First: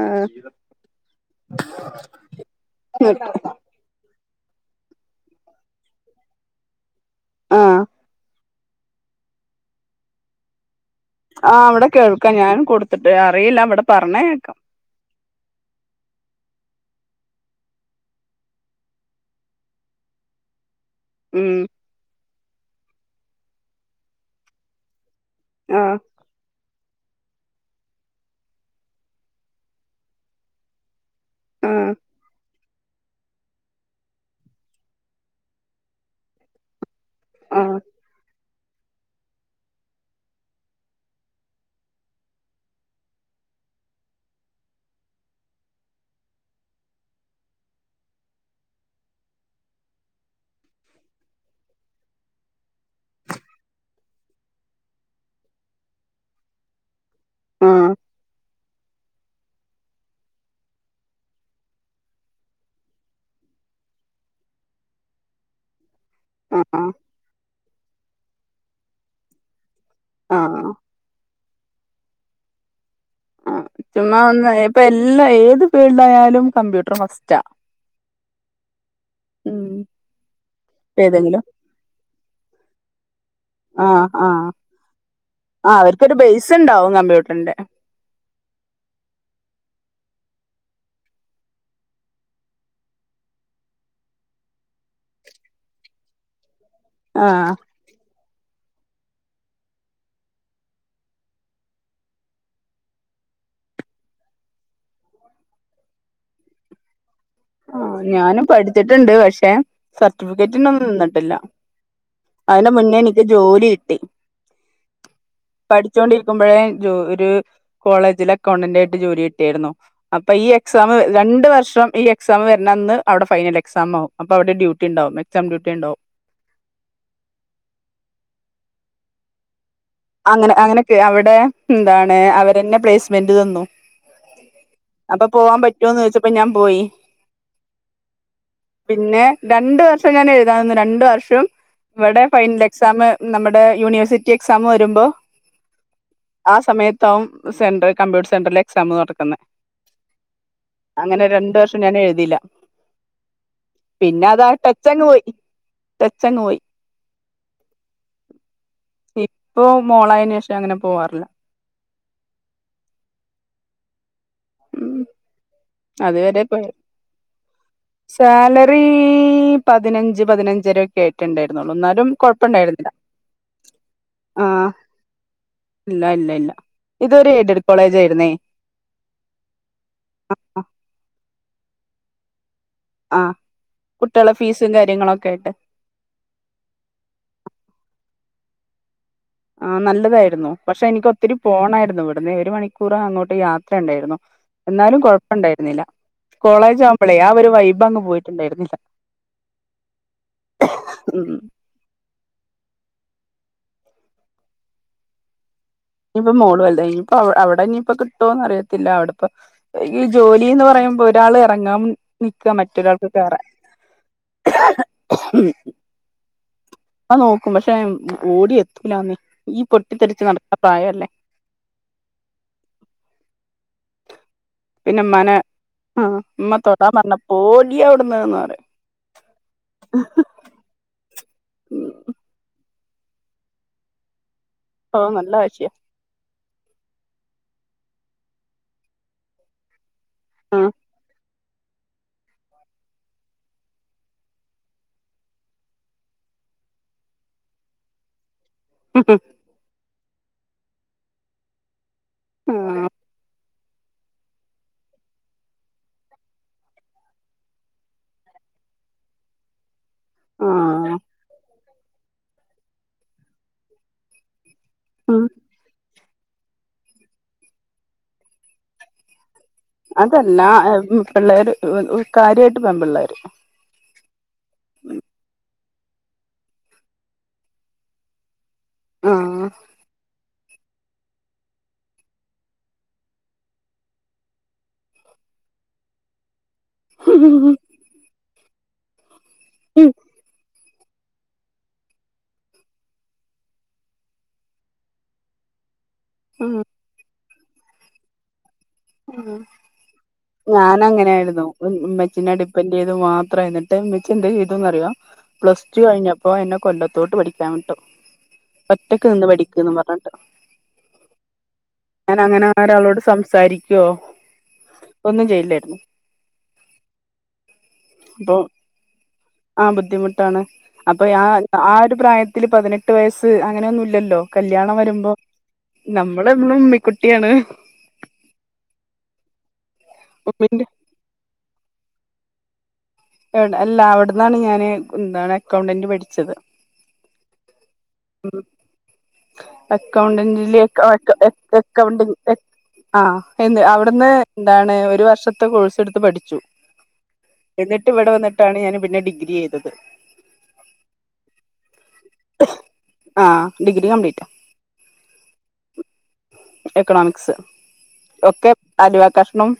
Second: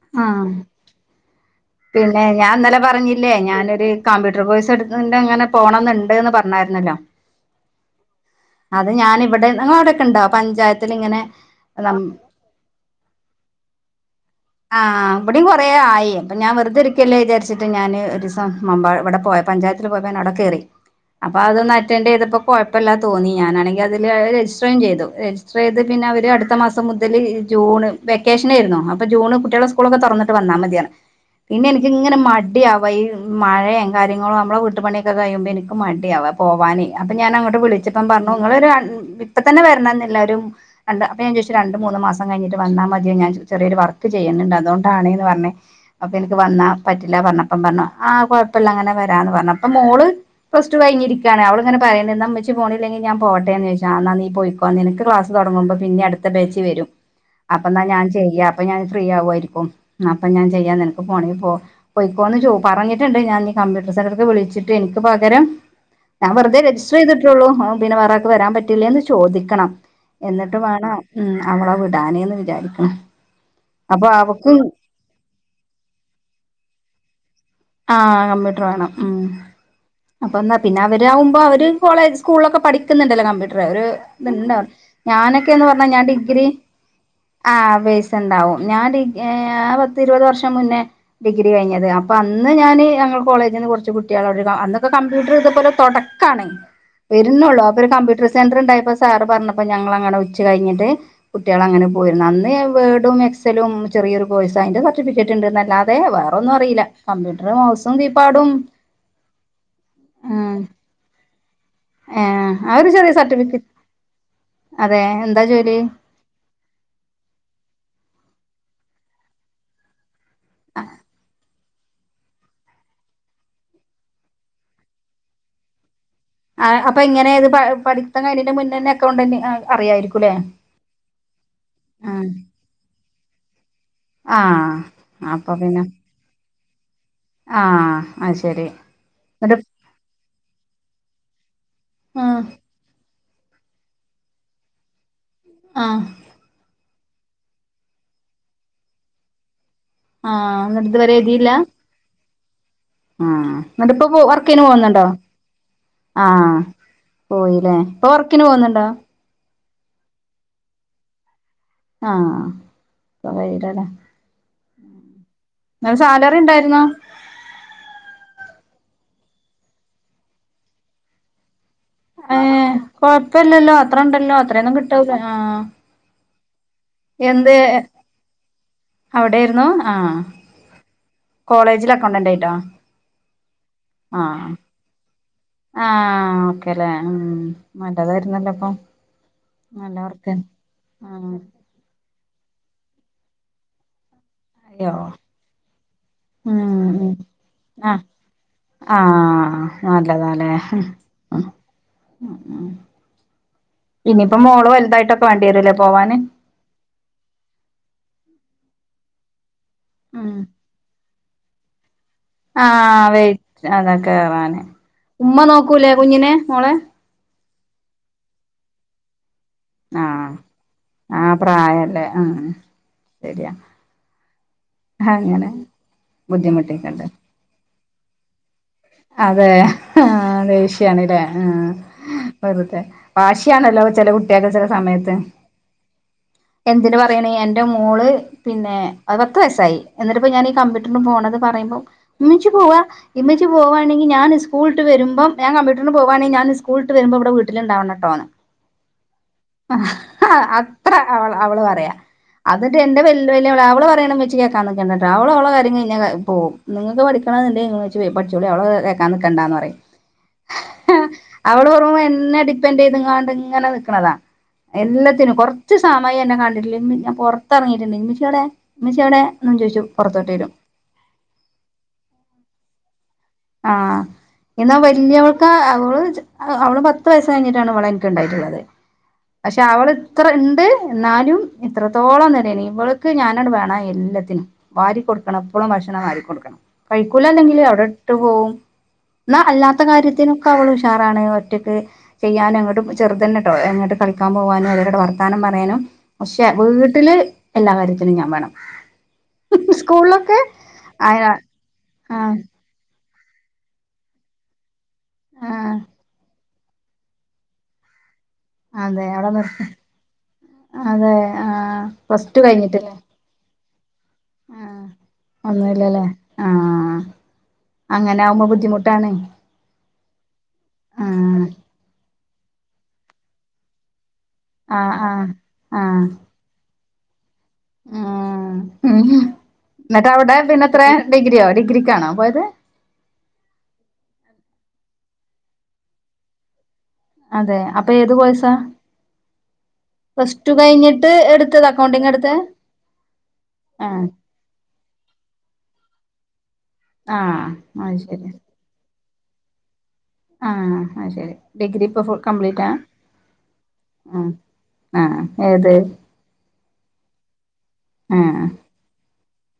ആഹ് ആഹ്‌ പിന്നെ ഞാൻ ഇന്നലെ പറഞ്ഞില്ലേ ഞാനൊരു. കമ്പ്യൂട്ടർ കോഴ്സ് എടുക്കുന്ന് ണ്ട് അങ്ങനെ പോണംന്നുണ്ട് എന്ന് പറഞ്ഞായിരുന്നല്ലോ. ആഹ് അത് ഞാനെ ഇവടെ നിങ്ങ അവിടെക്കെണ്ടോ പഞ്ചായത്തില് ഇങ്ങനെ. ആഹ്‌ വിടെ നം കേൾക്കാം ഞാൻ കൊടുത്തിട്ട് അറിയില്ല വടെ പറഞ്ഞേ കേക്കാം. ആഹ്‌ ആഹ് ഇവടിം കൊറേ ആയി. ഞാൻ വെർതെര്ക്കല്ലേ വിചാരിച്ച്ട്ട് ഞാന് ഒരുസം മമ്പാ വടെ പോയപ്പോ പഞ്ചായത്തില് പോയപ്പോ അവടെ കേറി. അപ്പൊ ഉം അതൊന്ന് അറ്റൻഡറ് ചെയ്തപ്പോ കൊഴപ്പല്ലാന്ന് തോന്നി ഞാനാണെങ്കിൽ അതില് രജിസ്റ്ററും ചെയ്തു. രജ് സ്ട്രിസ്റ്ററെയ്ത് ആഹ് പിന്നെ അവര് അടുത്ത മാസം. പ്പോ മുതല് ജൂണ് വെക്കേഷനേരുന്നു അപ്പൊ ജൂണ് കുട്ട്യേളെ സ്കൂളൊക്കെ തുറന്നിട്ട് വന്നാൽ മതിയർഞ്ഞ്. പിന്നെ ആഹ് എനിക്ക്ങ്ങനെ മ ടിയാവ ഈ മഴേ കാര്യങ്ങളോ നമ്മള വീട്ടു പണിയൊക്കെ കഴിയുമ്പോഎനിക്ക് മടിയാവ പോവാന് അപ്പൊ ഞാന് അങ്ങോട്ട് ആഹ് വിളിച്ചപ്പം പറഞ്ഞു നങ്ങളൊരു ഇപ്പ തന്നെ വരണന്നില്ല ഒരു. രണ്ട് അപ്പൊഞാൻ ചോയിച്ചു രണ്ട് മൂന്ന് മാസം കയിഞ്ഞിട്ട് വന്നാ മത്യോ ഞാൻ ചെറിയൊരു വർക്ക് ചെയ്യുന്നുണ്ട് അതോണ്ടാണ് ന്ന് പറഞ്ഞ്. അപ്പൊ എനിക്ക് വന്നാ പറ്റില്ല പറഞ്ഞപ്പം പറഞ്ഞു ആ കൊഴപ്പല്ല അങ്ങനെ വരാന്ന് പറഞ് അപ്പ മോള്. പ്ലസ് ടു കൈഞ്ഞിരിക്കാണ് അവള് ങ്ങനെ പറിണ്ട് ന്നാ മ്മച്ചി പോണില്ലെങ്കി ഞാ പോട്ടേന്ന് ചോയിച്ചു ആ ന്നാ നീ പോയി പ്പൊ നിനക്ക് ക്ലാസ് തുടങ്ങുമ്പോ പിന്നിം അടുത്ത ബേച്ച്. വരും അപ്പന്നാ ഞാൻ ചെയ്യ അപ്പൊ ഞാൻ ഫ്രീ ആവുയിരിക്കും അപ്പൊ ഞാൻ ചെയ്യാ നിനക്ക് പോണേ പോ. പോയിക്കോന്ന് ചോ പറഞ്ഞിട്ടുണ്ട് ഞാൻ ഞ്ഞി കമ്പ്യൂട്ടർ സെന്റർക്ക് വിളിച്ചിട്ട് എനിക്ക് പകരം. ഞാൻ വെറുതെ ആഹ് ആഹ് രജിസ്റ്റർ ചെയ്തിട്ടുള്ളൂ പിന്നെ വേറാൾക്ക് വരാൻ പറ്റില്ലേ ന്ന് ചോദിക്കണം. എന്നട്ട് ആഹ് വേണം ഉം അവള വിടാന് ന്ന് വിചാരിക്ക്‌ ണ്. ആ ചുമ്മാ ഒന്ന് ഇപ്പൊ എല്ലാ ഏത് ഫീൽഡ് ആയാലും കമ്പ്യൂട്ടർ ഫസ്റ്റാ. ആഹ്‌ കമ്പ്യൂട്ടർ വേണം ഉം. അപ്പൊന്നാ പിന്നെ അവരാകുമ്പോ ഏതെങ്കിലും അവര് കോളേജ് സ്കൂളിലൊക്കെ പഠിക്കുന്നുണ്ടല്ലോ കമ്പ്യൂട്ടർ ഒര് ആഹ് ത് ആഹ് ണ്ടവർ ഞാനൊക്കെ എന്ന് പറഞ്ഞാ ഞാൻ ഡിഗ്രി. കമ്പ്യൂട്ടർന്റെ ണ്ടാവും ഞാൻ ഡിഗ് ഏ പത്തിരുപത് വർഷം മുന്നേ ഡിഗ്രി കഴിഞ്ഞത് അപ്പ ന്ന് ഞാന് ഞങ്ങൾ കോളേജിന്ന് കൊർച്ച് കുട്ട്യേള് അവ്ടൊരു അന്നൊക്കെ കമ്പ്യൂട്ടർ ഇത്പോലെ തൊടക്കാണ്. ആഹ് വര്നൊള്ളൂ അപ്പൊ ഒരു കമ്പ്യൂട്ടർ സെന്റർണ്ടായിപ്പോ സാറ് പറഞ്ഞപ്പ ഞങ്ങൾ അങ്ങനെ ഉച്ച കഴിഞ്ഞിട്ട്. കുട്ടികൾ അങ്ങനെ പോയിരുന്നു. അന്ന് വേർഡും എക്സലും ചെറിയൊരു കോഴ്സ് അതിന്റെ സർട്ടിഫിക്കറ്റ് ഉണ്ട്ന്ന ല്ലാതെ. തെ വേറെ ഒന്നും അറീല. കമ്പ്യൂട്ടർ മൗസും ആഹ് ഞാനും കീപ്പാടും പഠിച്ചിട്ടുണ്ട് പക്ഷെ ഉം. സർട്ടിഫിക്കറ്റിനൊന്നും നിന്നിട്ടില്ല ഏഹ്‌ അതിന്റെ അ ഒരു മുന്നേ ചെറിയ എനിക്ക് ജോലി സർട്ടിഫിക്കറ്റ് കിട്ടി അതെ എന്താ ജോലി? ബാങ്ക് ജോ ഒരു കോളേജില് അക്കൗണ്ടന്റ് ആയിട്ട് ജോലി കിട്ടിയായിരുന്നു. അപ്പൊ ഈ എക്സാം രണ്ട് വർഷം ഈ എക് എക്സാം വരണന്ന് അവിടെ ഫൈനൽ എക്സാം ആവും അപ്പോ അവിടെ ഡ്യൂട്ടി ണ്ടാവും എക്സാം ഡ്യൂട്ടി ണ്ടാവും. ആഹ് അപ്പൊ ഇ. ങ്ങനെ ഏത് പഠിത്തം കഴിണിന്റെ മുന്നെന്നെ അകൗണ്ടന്റ് അറിയായിരിക്കും അങ്ങനെ അങ്ങനെയൊക്കെ അവിടെ എന്താണ് ആഹ് അവരന്നെ പ്ലേസ്മെന്റ് തന്നു ആഹ് അപ്പൊ പോവാൻ പറ്റൊന്ന് ചോയ്ച്ചപ്പൊ ഞാൻ പോയി ആഹ് അത് ശരി പിന്നെ എന്നിട്ട് രണ്ട വ - ഇപ്പൊ ഞാൻ എഴുതാന്നത് രണ്ടു വർഷം ഇവിടെ ആഹ് ഫൈനൽ എക്സാമ് നമ്മുടെ യൂണിവേഴ്സിറ്റി എക്സാമു ആയിട്ട് രുമ്പോ ആഹ് ആ സമയത്താവും സെന്റർ കമ്പ്യൂട്ടർ സെന്റൽ എക്സാം നടക്കുന്നത് ആഹ് നദ് വരെ എഴുതില്ല ഞൻ എഴുതില്ല ആഹ് എന്നിട്ട് ഇപ്പൊ വർക്കന് ടച്ച് അങ്ങ് പോകുന്നുണ്ടോ പോയി ടച്ച് അങ്ങ് പോയി ആഹ് പോയില്ലേ ഇപ്പൊ വർക്കിന് പോകുന്നുണ്ടോ ഇപ്പൊ മോളായന് ശേഷം അങ്ങനെ പോവാറില്ല ആഹ് ഇപ്പൊകഴിയുലടാ ഉം അതെ സാലറി അതേ പെൺ ഉണ്ടായിരുന്നോ സാലറി പതിനഞ്ച് പതിനഞ്ചരൊക്കെ ആയിട്ടുണ്ടായിരുന്നുള്ളൂ എന്നാല് - ഏ കൊഴപ്പല്ലല്ലോ അത്ര ഉണ്ടല്ലോ അത്രയൊന്നും കിട്ടുല്ല ആഹ് ഇല്ലല്ല എന്ത് അവിടെയിരുന്നു ആഹ് കോളേജിൽ അക്കൗണ്ടന്റ് ആയിട്ടാ ആ കുട്ടികളെ ഫീസും കാര്യങ്ങള ഒക്കെ ആയിട്ട് ആഹ് ഓക്കേല്ലേ ഉം നല്ലതായിരുന്നല്ലോ അപ്പൊ ആഹ്‌ നല്ല വർക്ക് നല്ലതായിരുന്നു പക്ഷെ എനിക്ക് ഒത്തിരി ആഹ് പോണായിരുന്നു ഇവിടുന്ന് ദെ ഒരു മണിക്കൂറ അങ്ങോട്ട് യാത്ര ഉണ്ടായിരുന്നു അയ്യോ എന്നാലും കൊഴപ്പുണ്ടായിരുന്നില്ല ഉം കോളേജ് ഉം ആവുമ്പോളേ ആ ഒരു വൈബ് അങ്ങ് ആഹ് പോയിട്ടുണ്ടായിരുന്നില്ല ആഹ് ഉം ഉം ഉം ഇനിയിപ്പോ മോള് വലുതായിട്ടൊ - വാൺണ്ടേരുല്ലേ പോവാൻ ഇഞ്ഞിയിപ്പോ മോളുവലുതായി ഇഞ്ഞിപ്പോ അവിടെ ഇത്തിപ്പൊ കിട്ടോന്ന് അറിയത്തില്ല അവിടെപ്പൊ റി ഈ ഉം ജോലി എന്ന് പറയുമ്പോ ഒരാൾ ഇറങ്ങം ആഹ വെറ്റ് അതെ കേറാന് ഉമ്മ നോക്കൂലേ കുഞ്ഞിനെ മോളെ ആഹ് നോക്കും പക്ഷേ ഓടിയ എത്തൂലന്ന് ഈ പൊട്ടിത്തെറിച്ച് ആഹ് നടക്കാ പ്രായല്ലേ ആ പ്രായല്ലേ ആ ശരിയാ അ പിന്നെ ഇമ്മാനെ അ ഇമ്മ ബുദ്ധിമുട്ടിക്കണ്ട തൊടാൻപറഞ്ഞ പോടിയവിടുന്ന് എന്ന് പറയും അതെ ആ ദേഷ്യണല്ലേ ആ വെറുതെ വാശിയണല്ലോ ചെല കുട്ട്യാൾക്ക് ഓ ചെലെസമയത്ത് നല്ല വാശിയാ എന്തിന് പറയണ് എന്റെ മോള് പിന്നെ പത്ത് വയസായി എന്നിട്ട്പ്പൊ ഞാൻ ഈ ആ കമ്പ്യൂട്ടറിന് പോണത്പറയുബോ ഇമ്മച്ചി പോവാ ഇമ്മച്ചി പോ- പോവാണെങ്കി ഞാൻ സ്കൂള്ട്ട് വരുമ്പം ഞാൻ കമ്പ്യൂട്ടറിന് പോവാണി ഞാൻ സ്ക്കൂൾട്ട് വരുബോ ഇവിടെ വീട്ടിലുണ്ടാവണട്ടോ [inaudible] ഹും ഹും ആഹ് അത്ര അവ അവള് പറയാ അത്ട്ട് എന്റെ വല്ല് അല്ല അവള് പറയണ ഇമ്മച്ചി കേൾക്കാനിക്കണ്ടട്ടൊ ഓള് ഓളെ കാര്യം കഴിഞ്ഞാ ക പോവും നിങ്ങൾക്ക് പഠിക്കണംന്നിണ്ടങ്കി ഇമ്മച്ചി പഠിച്ചൊ - ചോളി അവള് കേക്കാ നിക്കണ്ടാന്ന് പറയും ആഹ് അവള് വെറും എന്നെ ഡിപ്പെന്റെയ്ത്ങ്ങാണ്ട് ഇങ്ങനെ നിക്ക്ണതാ ഉം എല്ലത്തിനും കൊർ കൊറച്ച് സമയന്നെ കണ്ടിട്ടില്ലെ ഞാൻ പുറത്തിറങ്ങിട്ട്ണ്ടങ്കി ഉമ്മച്ചിവിടെ ഇമ്മച്ചിവിടെ അതല്ല പിള്ളേര് കാര്യായിട്ട് പെൺ പിള്ളേര് ആഹ്. എന്നാ വലിയോൾക്ക് അവള് അവള് പത്ത് വയസ്സ് കഴിഞ്ഞിട്ടാണ് ഇവളെ എനിക്ക് ഉണ്ടായിട്ടുള്ളത്. ആഹ് പക്ഷെ അവൾ ഇത്ര ഇണ്ട് എന്നാലും ഇത്രത്തോളം ഇല്ലായ്ന്ന് ഇവൾക്ക് ഞാനാട് വേണം എല്ലാത്തിനും. വാരി കൊടുക്കണം ഇപ്പഴും ഭക്ഷണം വാരി കൊടുക്കണം. കഴക്കൂല അല്ലെങ്കിൽ അവിടെ ഇട്ട് പോവും എന്നാ അല്ലാത്ത കാര്യത്തിന് ക്ക അവള് ഉഷാറാണ് ഒറ്റയ്ക്ക് ചെയ്യാനും എങ്ങോട്ടും ചെറുതന്നെട്ടോ എങ്ങോട്ട് കളിക്കാൻ പോകാനും അങ്ങട്ട് വർത്താനം പറയാനും. പക്ഷെ വീട്ടില് എല്ലാ കാര്യത്തിനും ഞാൻ വേണം. ഉം സ്കൂളിലൊക്കെ ഞാൻ ആയ അങ്ങനെയായിരുന്നു ഉമ്മച്ചിന്റെ ആഹ് അടി ന്നേത് മാത്രംഎന്നിട്ട് ഇമ്മച്ചി എന്തെ ചെയ്തറിയോ പ്ലസ് ആഹ് ടു കഴിഞ്ഞപ്പോ എന്നെ കൊല്ല ത്തോട്ട് പഠിക്കാൻ വിട്ടു അതെ ഒറ്റക്ക് നിന്ന് അവിടെ നിർത്തി പഠിക്ക്ന്ന് പറഞ്ഞിട്ട്. അതെ ആഹ് ഞാൻ പ്ലസ് ടു അങ്ങനെ കഴിഞ്ഞിട്ടില്ലേ ഒരളോട് സംസാരിക്കോ ആഹ് ഒന്നും ചെയ്യില്ലായിരുന്നു ഒന്നുംല്ലല്ലേ ആഹ്. അങ്ങനെ അപ്പൊ ആവുമ്പോ ബുദ്ധിമുട്ടാണ് ആഹ് ബുദ്ധിമുട്ടാണ് അപ്പൊ ആ ആഹ് ആ ഒരു പ്രായത് ത്തിൽപതിനെട്ട് വയസ്സ് അങ്ങനെന്നുംഇല്ലല്ലോ കല്ല്യാണം ആഹ് വരുമ്പോ ആഹ് ആഹ് നമ്മള് ഇബ്ള് ഉമ്മിക്കുട്ടിയാണ്. ആഹ് എന്നിട്ട് അവിടെ ഉമ്മിന്റെ പിന്നെത്ര ഡിഗ്രിയോ ഡിഗ്രിക്കാണോ പോയത്. അല്ല അവിടന്നാണ് ഞാന് എന്താണ് അക്കൗണ്ടന്റ് പഠിച്ചത്. അതെ അപ്പൊ ഏത് കോയ്സാ? അക്കൗണ്ടന്റിലേ ക്ക കഴിഞ്ഞിട്ട് അക്ക എടുത്തത് അക്കൗണ്ടിങ് എടുത്തെ ആഹ് എന്ന് ആഹ് അവിടുന്ന് എന്താണ് ഒരു വർഷത്തെ കോഴ്സ് എടുത്ത് പഠിച്ചു ആഹ് എന്നിട്ട് മാഷ് ഇവിടെ വന്നിട്ടാണ് ഞാൻ പിന്നെ ഡിഗ്രി ചെയ്തത്. ആഹ് അത്ശരി ഡിഗ്രി ഇപ്പൊ ഫു കംപ്ലീറ്റ് ആ ആഹ് ഡിഗ്രി കംപ്ലീറ്റ് ആഹ് ആഹ് ഏത്. എക്കാണോമിക്സ് ആഹ് ഒക്കെ. അലുവ കഷ്ണം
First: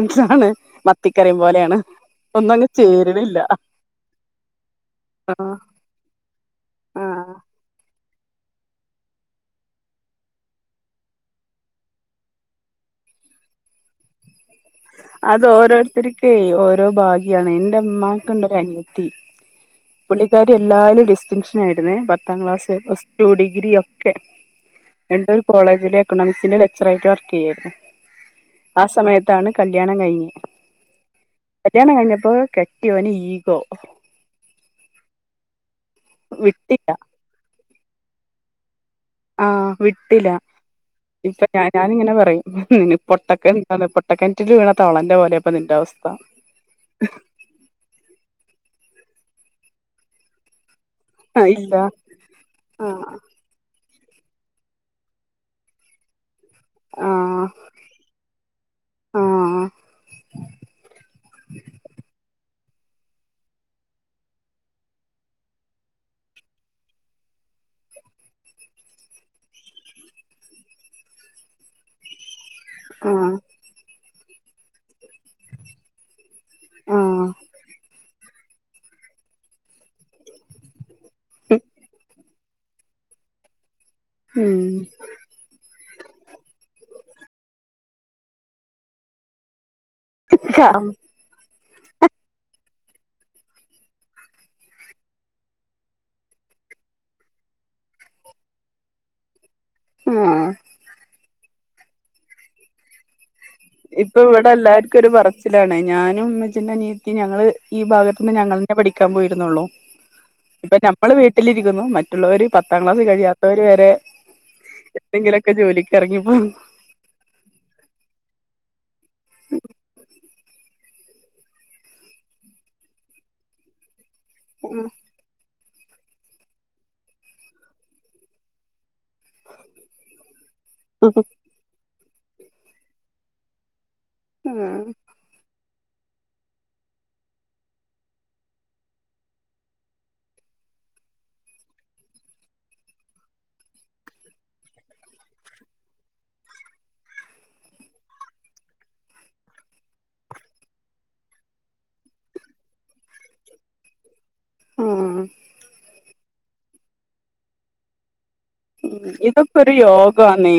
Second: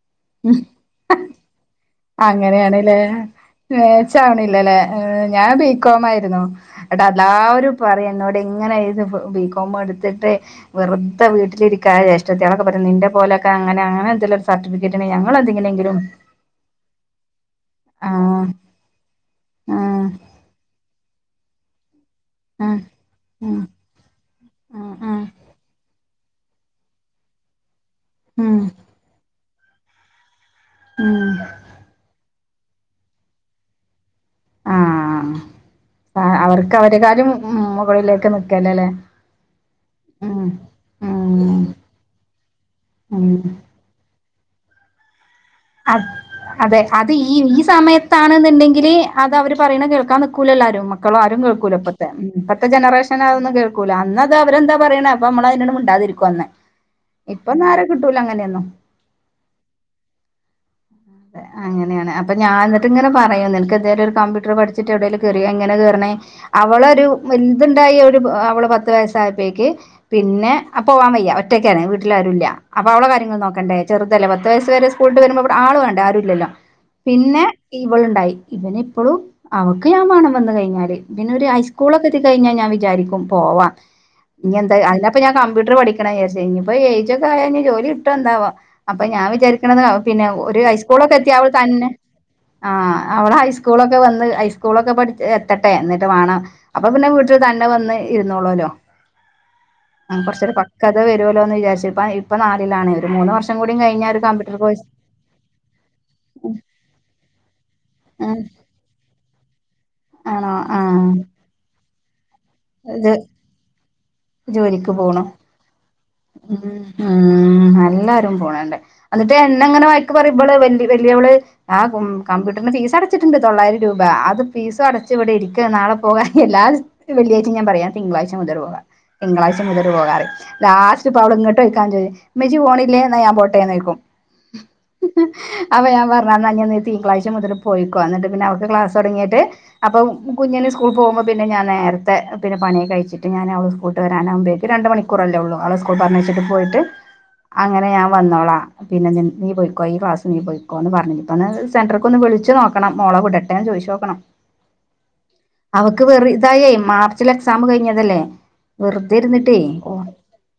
എന്താണ് മത്തിക്കറിയും പോലെയാണ്. ഒന്നും അങ്ങ് അങ്ങനെയാണല്ലേ ചേരണില്ല മെച്ച് ആവ്ണില്ലല്ലേ ആഹ് ഞാൻ ബികോം ആയിരുന്നു. ട്ട് ആഹ് എല്ലാവരും പറയും എന്നോട് ഇങ്ങനെ എഴുത്ത് ബികോം എടുത്തിട്ട്. വെറുത വീട്ടിരിക്ക ജേഷ്ഠത്തിയാളൊക്കെ പറയും നിന്റെ പോലെയൊക്കെ അങ്ങെനെ അങ്ങനെ എന്തെലും സർടിഫ് അത് ഓരോരുത്തർക്ക് ഓരോ ഭാഗ്യ ഗ്യാണ്. ഇന്റെ ആഹ് ഇമാക്ക്ണ്ട് ഒര് അനയത്തി ആഹ് പുള്ളിക്കാരി എല്ലാല്ലും ഡിസ്റ്റിങ്ഷൻ ആയിരുന്നേ പത്താം ക്ലാസ്സ്‌ ആഹ് ഫസ് ടു ഉം ഡിഗ്രി ഒക്കെ ഉം എന്നിട്ട് ഒരു കോളേജില് എക്കണോമിക്സിന്റെ ലെക്ചറായിട്ട് വർക്ക് ചെയ്യായിരുന്നു. ഉം ആ സമയത്താണ് കല്ല്യാണം കഴിഞ്ഞ്. ഉം. കല്ല്യാണം കഴിഞ്ഞപ്പോ കെട്ടിയോന് ഈഗോ. ആഹ് അവർക്ക് വിട്ടില്ല അവരെ കാരും ഉം മുകളിലേക്ക് നിക്കല്ലേ അല്ലേ. ആഹ് വിട്ടില്ല ഇപ്പ ഞ ഞാനിങ്ങനെ പറയും ഉം പൊട്ടക്കെ ആത് പൊട്ടക്കനറ്റിൽ വീണ തവളന്റെ പോലെ. ഇപ്പൊ നിന്റെ അത് അവസ്ഥ അതെ അത് ഈ ഈ സമയത്താണെന്നുണ്ടെങ്കില് അത് അവര് പറയ്ണ് കേൾക്കാൻ നിക്കൂലല്ലോ ആരും. മക്കളും ആരും ആഹ് ഇല്ല കേൾകൂല്ല ഇപ്പത്തെ ഇപ്പത്തെ ആഹ് ജനറേഷന് അതൊന്ന് കേ ക്കൂല അന്ന് അത് അവരെന്താ പറയ്ണ് അപ്പ നമ്മൾ അതിനാട് മിണ്ടാതിരിക്കും അന്ന്. ആഹ് ഇപ്പൊന്നരെ കിട്ടൂല അങ്ങനെയൊന്നും. ആഹ് അങ്ങനെയാണ് അപ്പൊ ഞാൻ. ഇങ്ങെനെ പറയും നിനക്ക് എന്തേലും ഒരു കമ്പ്യട്ടർ പഠിച്ചിട്ട് എവിടേലും കെറി എങ്ങനെ കേർണ്. അവളൊരു വാല്ത്ണ്ടായി ഒരു അവള് പത്ത് വയസ്സായപ്പോക്ക്. പിന്നെ അപ്പൊ പോവാൻ വയ്യ ഒറ്റക്കാണ് വീട്ടിൽ ആരുല്ല. അപ്പ അവള ആഹ് കാര്യങ്ങൾ നോക്കണ്ടേ ചെറുതല്ലേ പത്ത് വയസ് വരെ സ്കൂളിട്ടു വരുമ്പോ അവിടെ ആള് വേ വിടെരൂല്ലല്ലോ ആഹ് പിന്നെ ഇവളുണ്ടായി പിന്നെ ഇപ്പോളും അവക്ക് ഞാൻ വേണം വന്നു കഴിഞ്ഞാല് പിന്നെ ഒരു ഹൈസ്കൂളൊക്കെ എത്തിക്കഴിഞ്ഞാൽ ഞാൻ വിചാരിക്കും പോവാം ഇനി എന്താ അതി അപ്പ ഞാൻ കമ്പ്യൂട്ടർ പഠിക്കണ വിചാരിച്ച ഇനിപ്പോ ഏജ് ഒക്കെ ആയാ ജോലി കിട്ടോ എന്താവോ അപ്പ ഞാൻ വിചാരി നിക്കണതോ പിന്നെ ഒരു ഉം ഹൈസ്കൂളൊക്കെ എത്തിയാ അവള് തന്നെ ആഹ് അവള് ഹൈസ്കൂളൊക്കെ വന്ന് ഹൈസ്കൂളൊക്കെ പഠി എത്തട്ടെ എന്നിട്ട് വേണം അപ്പൊ പിന്നെ വീട്ടിൽ തന്നെ വന്ന് ഇരുന്നോളൂല്ലോ ആഹ് കുറച്ചൊരു പക്വത വരുമല്ലോ എന്ന് വിചാരിച്ചു ഇപ്പ ഇപ്പൊ നാലിലാണ് ഒരു മൂന്ന് വർഷ ഇപ്പൊ ഇവിടെ എല്ലാർക്കും ഒരു പറച്ചി ലാണ് ഞാനും ഉമ്മച്ചിൻ്റെ അനിയത്തിം ഞങ്ങള് ഈ ഭാഗത്തന്ന് ഞങ്ങളന്നെ പഠിക്കാൻ പോയിരുന്നുള്ളോ ആഹ് അ നമ്മള് വീട്ടിലിരിക്കുന്നു മ മറ്റുള്ളവര് പത്താം ക്ലാസ് ഇത് കഴിയാത്തവര് വരെ ജോലിക്ക് പോണു എന്തെങ്കിലുക്കെ ജോലിക്ക് ഇറങ്ങിപ്പോ ഉം ഉം എല്ലാരും പോണുണ്ട് എന്നിട്ട് എന്നെ അങ്ങനെ വയക്ക് പറയും ഇവള് വല്യവള് ആഹ് കമ്പ്യൂട്ടറിന് ഫീസ് അടച്ചിട്ടുണ്ട് തൊള്ളായിരം രൂപ അത് ഫീസും അടച്ച് ഇവിടെ ഇരിക്കുവാ നാളെ പോകാ എല്ലാ [unintelligible] ഞാൻ പറയാ തിങ്കളാഴ് മുതൽ പോകാം തിങ്കളാഴ്ച മുതൽ പോകാറയും ലാസ്റ്റ് ഇപ്പൊ അവളിങ്ങ [unintelligible] ഉമ്മച്ചി പോണില്ലേ എന്ന ഞാൻ പോട്ടേന്ന് ചോയ്ക്കും ഉം അപ്പ ഞാൻ പറഞ്ഞാന്നാ നീ തിങ്കളാഴ്ച്ച മുതൽ പോയിക്കോ എന്നിട്ട് പിന്നെ അവർക്ക് ക്ലാസ് തുടങ്ങിട്ട് അപ്പം കുഞ്ഞിന് സ്കൂൾ പോകുമ്പോ പിന്നെ ഞാൻ നേരത്തെ [unintelligible] പിന്നെ പണിയെക്കൊ കഴിച്ചിട്ട് ഞാൻ അവള് സ്കൂളിട്ട് വരാനാവുമ്പോക്ക് രണ്ട് മണിക്കൂറല്ലേ ഉള്ളൂ അവള് സ്കൂൾ പറഞ്ഞയച്ചിട്ട് പോയിട്ട് അങ്ങനെ ഞാൻ വന്നോളാ പിന്നെ നീ പോയിക്കോ ഇയ്യ് ക്ലാസ് നീ പോയിക്കോ എന്ന് പറഞ്ഞ് ഒന്ന് സെന്റർക്ക് ഒന്ന് വിളിച്ച് നോക്കണം മോളോ വിട [unintelligible] ചോയിച്ച് നോക്കണം ഉം മക്ക് വെറു ഇതായേ മാർച്ചിൽ എക്സാം കഴിഞ്ഞതല്ലേ വെറുതെ ഇതൊക്കെ ഇരുന്നിട്ടേ ഒരു ഓ യോഗാന്നേ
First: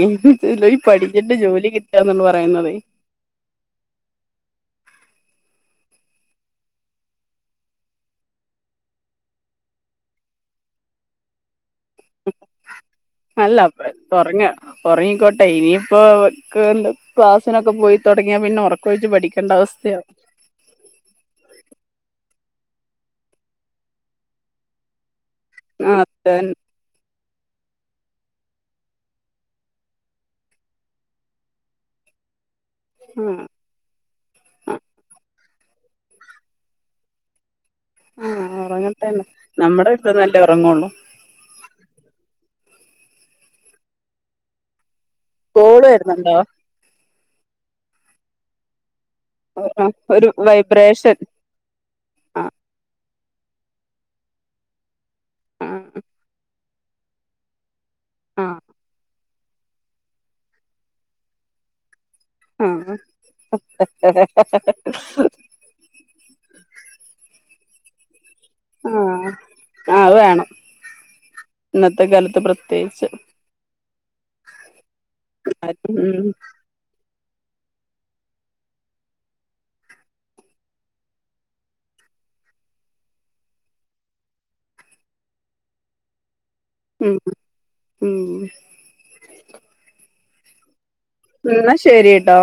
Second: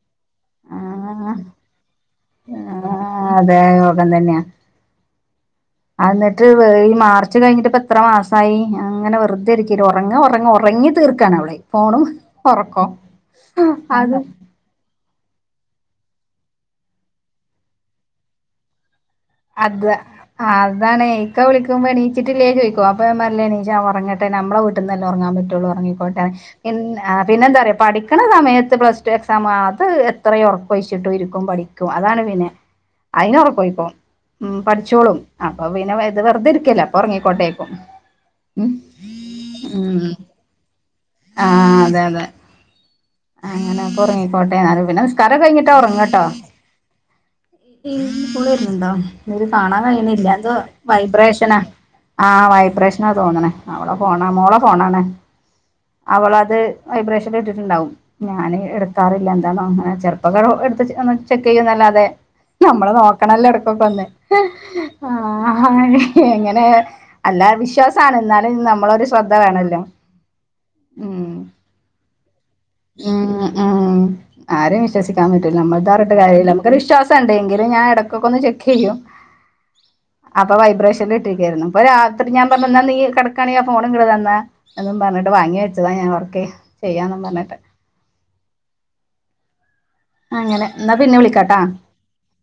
ഈ ആ പഠിച്ചിട്ട് ജോലി കിട്ടാന്നു പറയുന്നതേ ആഹ് അതെ യോഗം തന്നെയാ അന്നിട്ട് ഈ മാർച്ച് കഴിഞ്ഞിട്ട് ഇപ്പ എത്ര മാസായി അങ്ങനെ വെറുതെരിക്കാ ഉറങ്ങാ ഉറങ്ങാ ഉറങ്ങി തീർക്കണാവളെ ഫോണും ഉറക്കോം അല്ല അത് ഉറങ്ങ ഉറങ്ങിക്കോട്ടെ ഇനിയിപ്പോ [unintelligible] ക്ലാസ്സിനൊക്കെ പോയിത്തൊടങ്ങിയാ പിന്നെ ഉറക്കൊഴിച്ച് പഠിക്കു അതേ ആഹ് അതാണ് ഇക്ക വിളിക്കുമ്പോ നീച്ചിട്ടില്ലേ ചോയിക്കും അപ്പ ഞ പറഞ്ഞന് ഇല്ലാ ഉറങ്ങട്ടെ നമ്മളെ വീട്ടന്നല്ലേ ഉറങ്ങാൻ പറ്റു റ്റുള്ളൂ ആ ഉറങ്ങിക്കോട്ടെ അതന്നെ പിന്ന പിന്നെ എന്താ അറിയോ പഠിക്കണ സമയത്ത് പ്ലസ് ടു എക്സാം അത് എത്ര ഉറക്കൊഴിച്ചിട്ടും ഇരിക്കും പഠിക്ക ക്കും അതാണ് പിന്നെ അയിന് ഒറക്കം ഒയിക്കും ഉം ആ പഠിച്ചോളും അപ്പൊ പിന്നെ ഇത് വെറുതെരിക്കുല്ലേ അപ്പൊറങ്ങിക്കോട്ടേവെക്കും ആഹ് ഉറങ്ങട്ടെന്ന് നമ്മുടെ അടുത്ത്ന്നല്ലേ ഉറങ്ങള്ളൂ ആഹ് അതെ അതെ അങ്ങനൊക്കെ ഉറങ്ങിക്കോട്ടെന്ന് പിന്നെ നിസ്കാരൊക്കെ കഴിഞ്ഞിട്ടാ കോള് ഉറങ്ങട്ടോ വരുന്നുണ്ടോ കോൾ വരുന്നുണ്ടോ കാണാൻ ഒരു കഴിയണില്ല എന്തോ വൈബ്രേഷൻ വൈബ്രേഷനാ ആ ആഹ് വൈബ്രേഷനാ തോന്നണേ അവളെ ഫോണാ മോളെ ഫോണാണ് ആ അവളത് വൈബ്രേഷൻ ഇട്ടിട്ടുണ്ടാവും ആ ഞാൻ എടുക്കാറില്ല എന്തണോ അങ്ങനെ ചെറു [unintelligible] എടുത്ത് നമ്മ ചെക്ക് ചെയ്യുംന്നല്ലാതെ ആ നമ്മള് ആ നോക്കണല്ലോ എടക്കൊക്കെന്ന് ആഹ് ആഹ് എങ്ങനെ അല്ലാ വിശ്വാസ [unintelligible] ണ് എന്നാലും നമ്മളൊരു ശ്രദ്ധ വേണല്ലോ ആ അത് വേണം ഉം ഇന്നത്തെ കാലത്ത് പ്ര ഉം ഉം ആരേം വിശ്വസിക്കാൻ പറ്റൂല നമ്മള് പറഞ്ഞിട്ട് ഉം കാര്യില്ല വിശ്വാസ ഉണ്ടെങ്കില് ഞാൻ ഇടക്കൊക്കെന്ന് ചെക്കെയ്യും. അപ്പൊ വൈബ്രേഷനിൽ ഇട്ടിരിക്കായിരുന്നു ഇപ്പൊ രാത്രി ഞാൻ പറഞ്ഞു ന്നാ നീ കിടക്കാണെങ്കി ഫോൺ ഇങ്ങ് തന്നേ എന്നും പറഞ്ഞിട്ട് വാങ്ങി വെച്ചതാ ഞാൻ വർക്ക്‌ ഉം ചെയ്യാംന്ന് പറഞ്ഞിട്ട്. ഉം അങ്ങനെ ന്നാ പിന്നെ വിളി എന്ന ശരി ട്ടോ.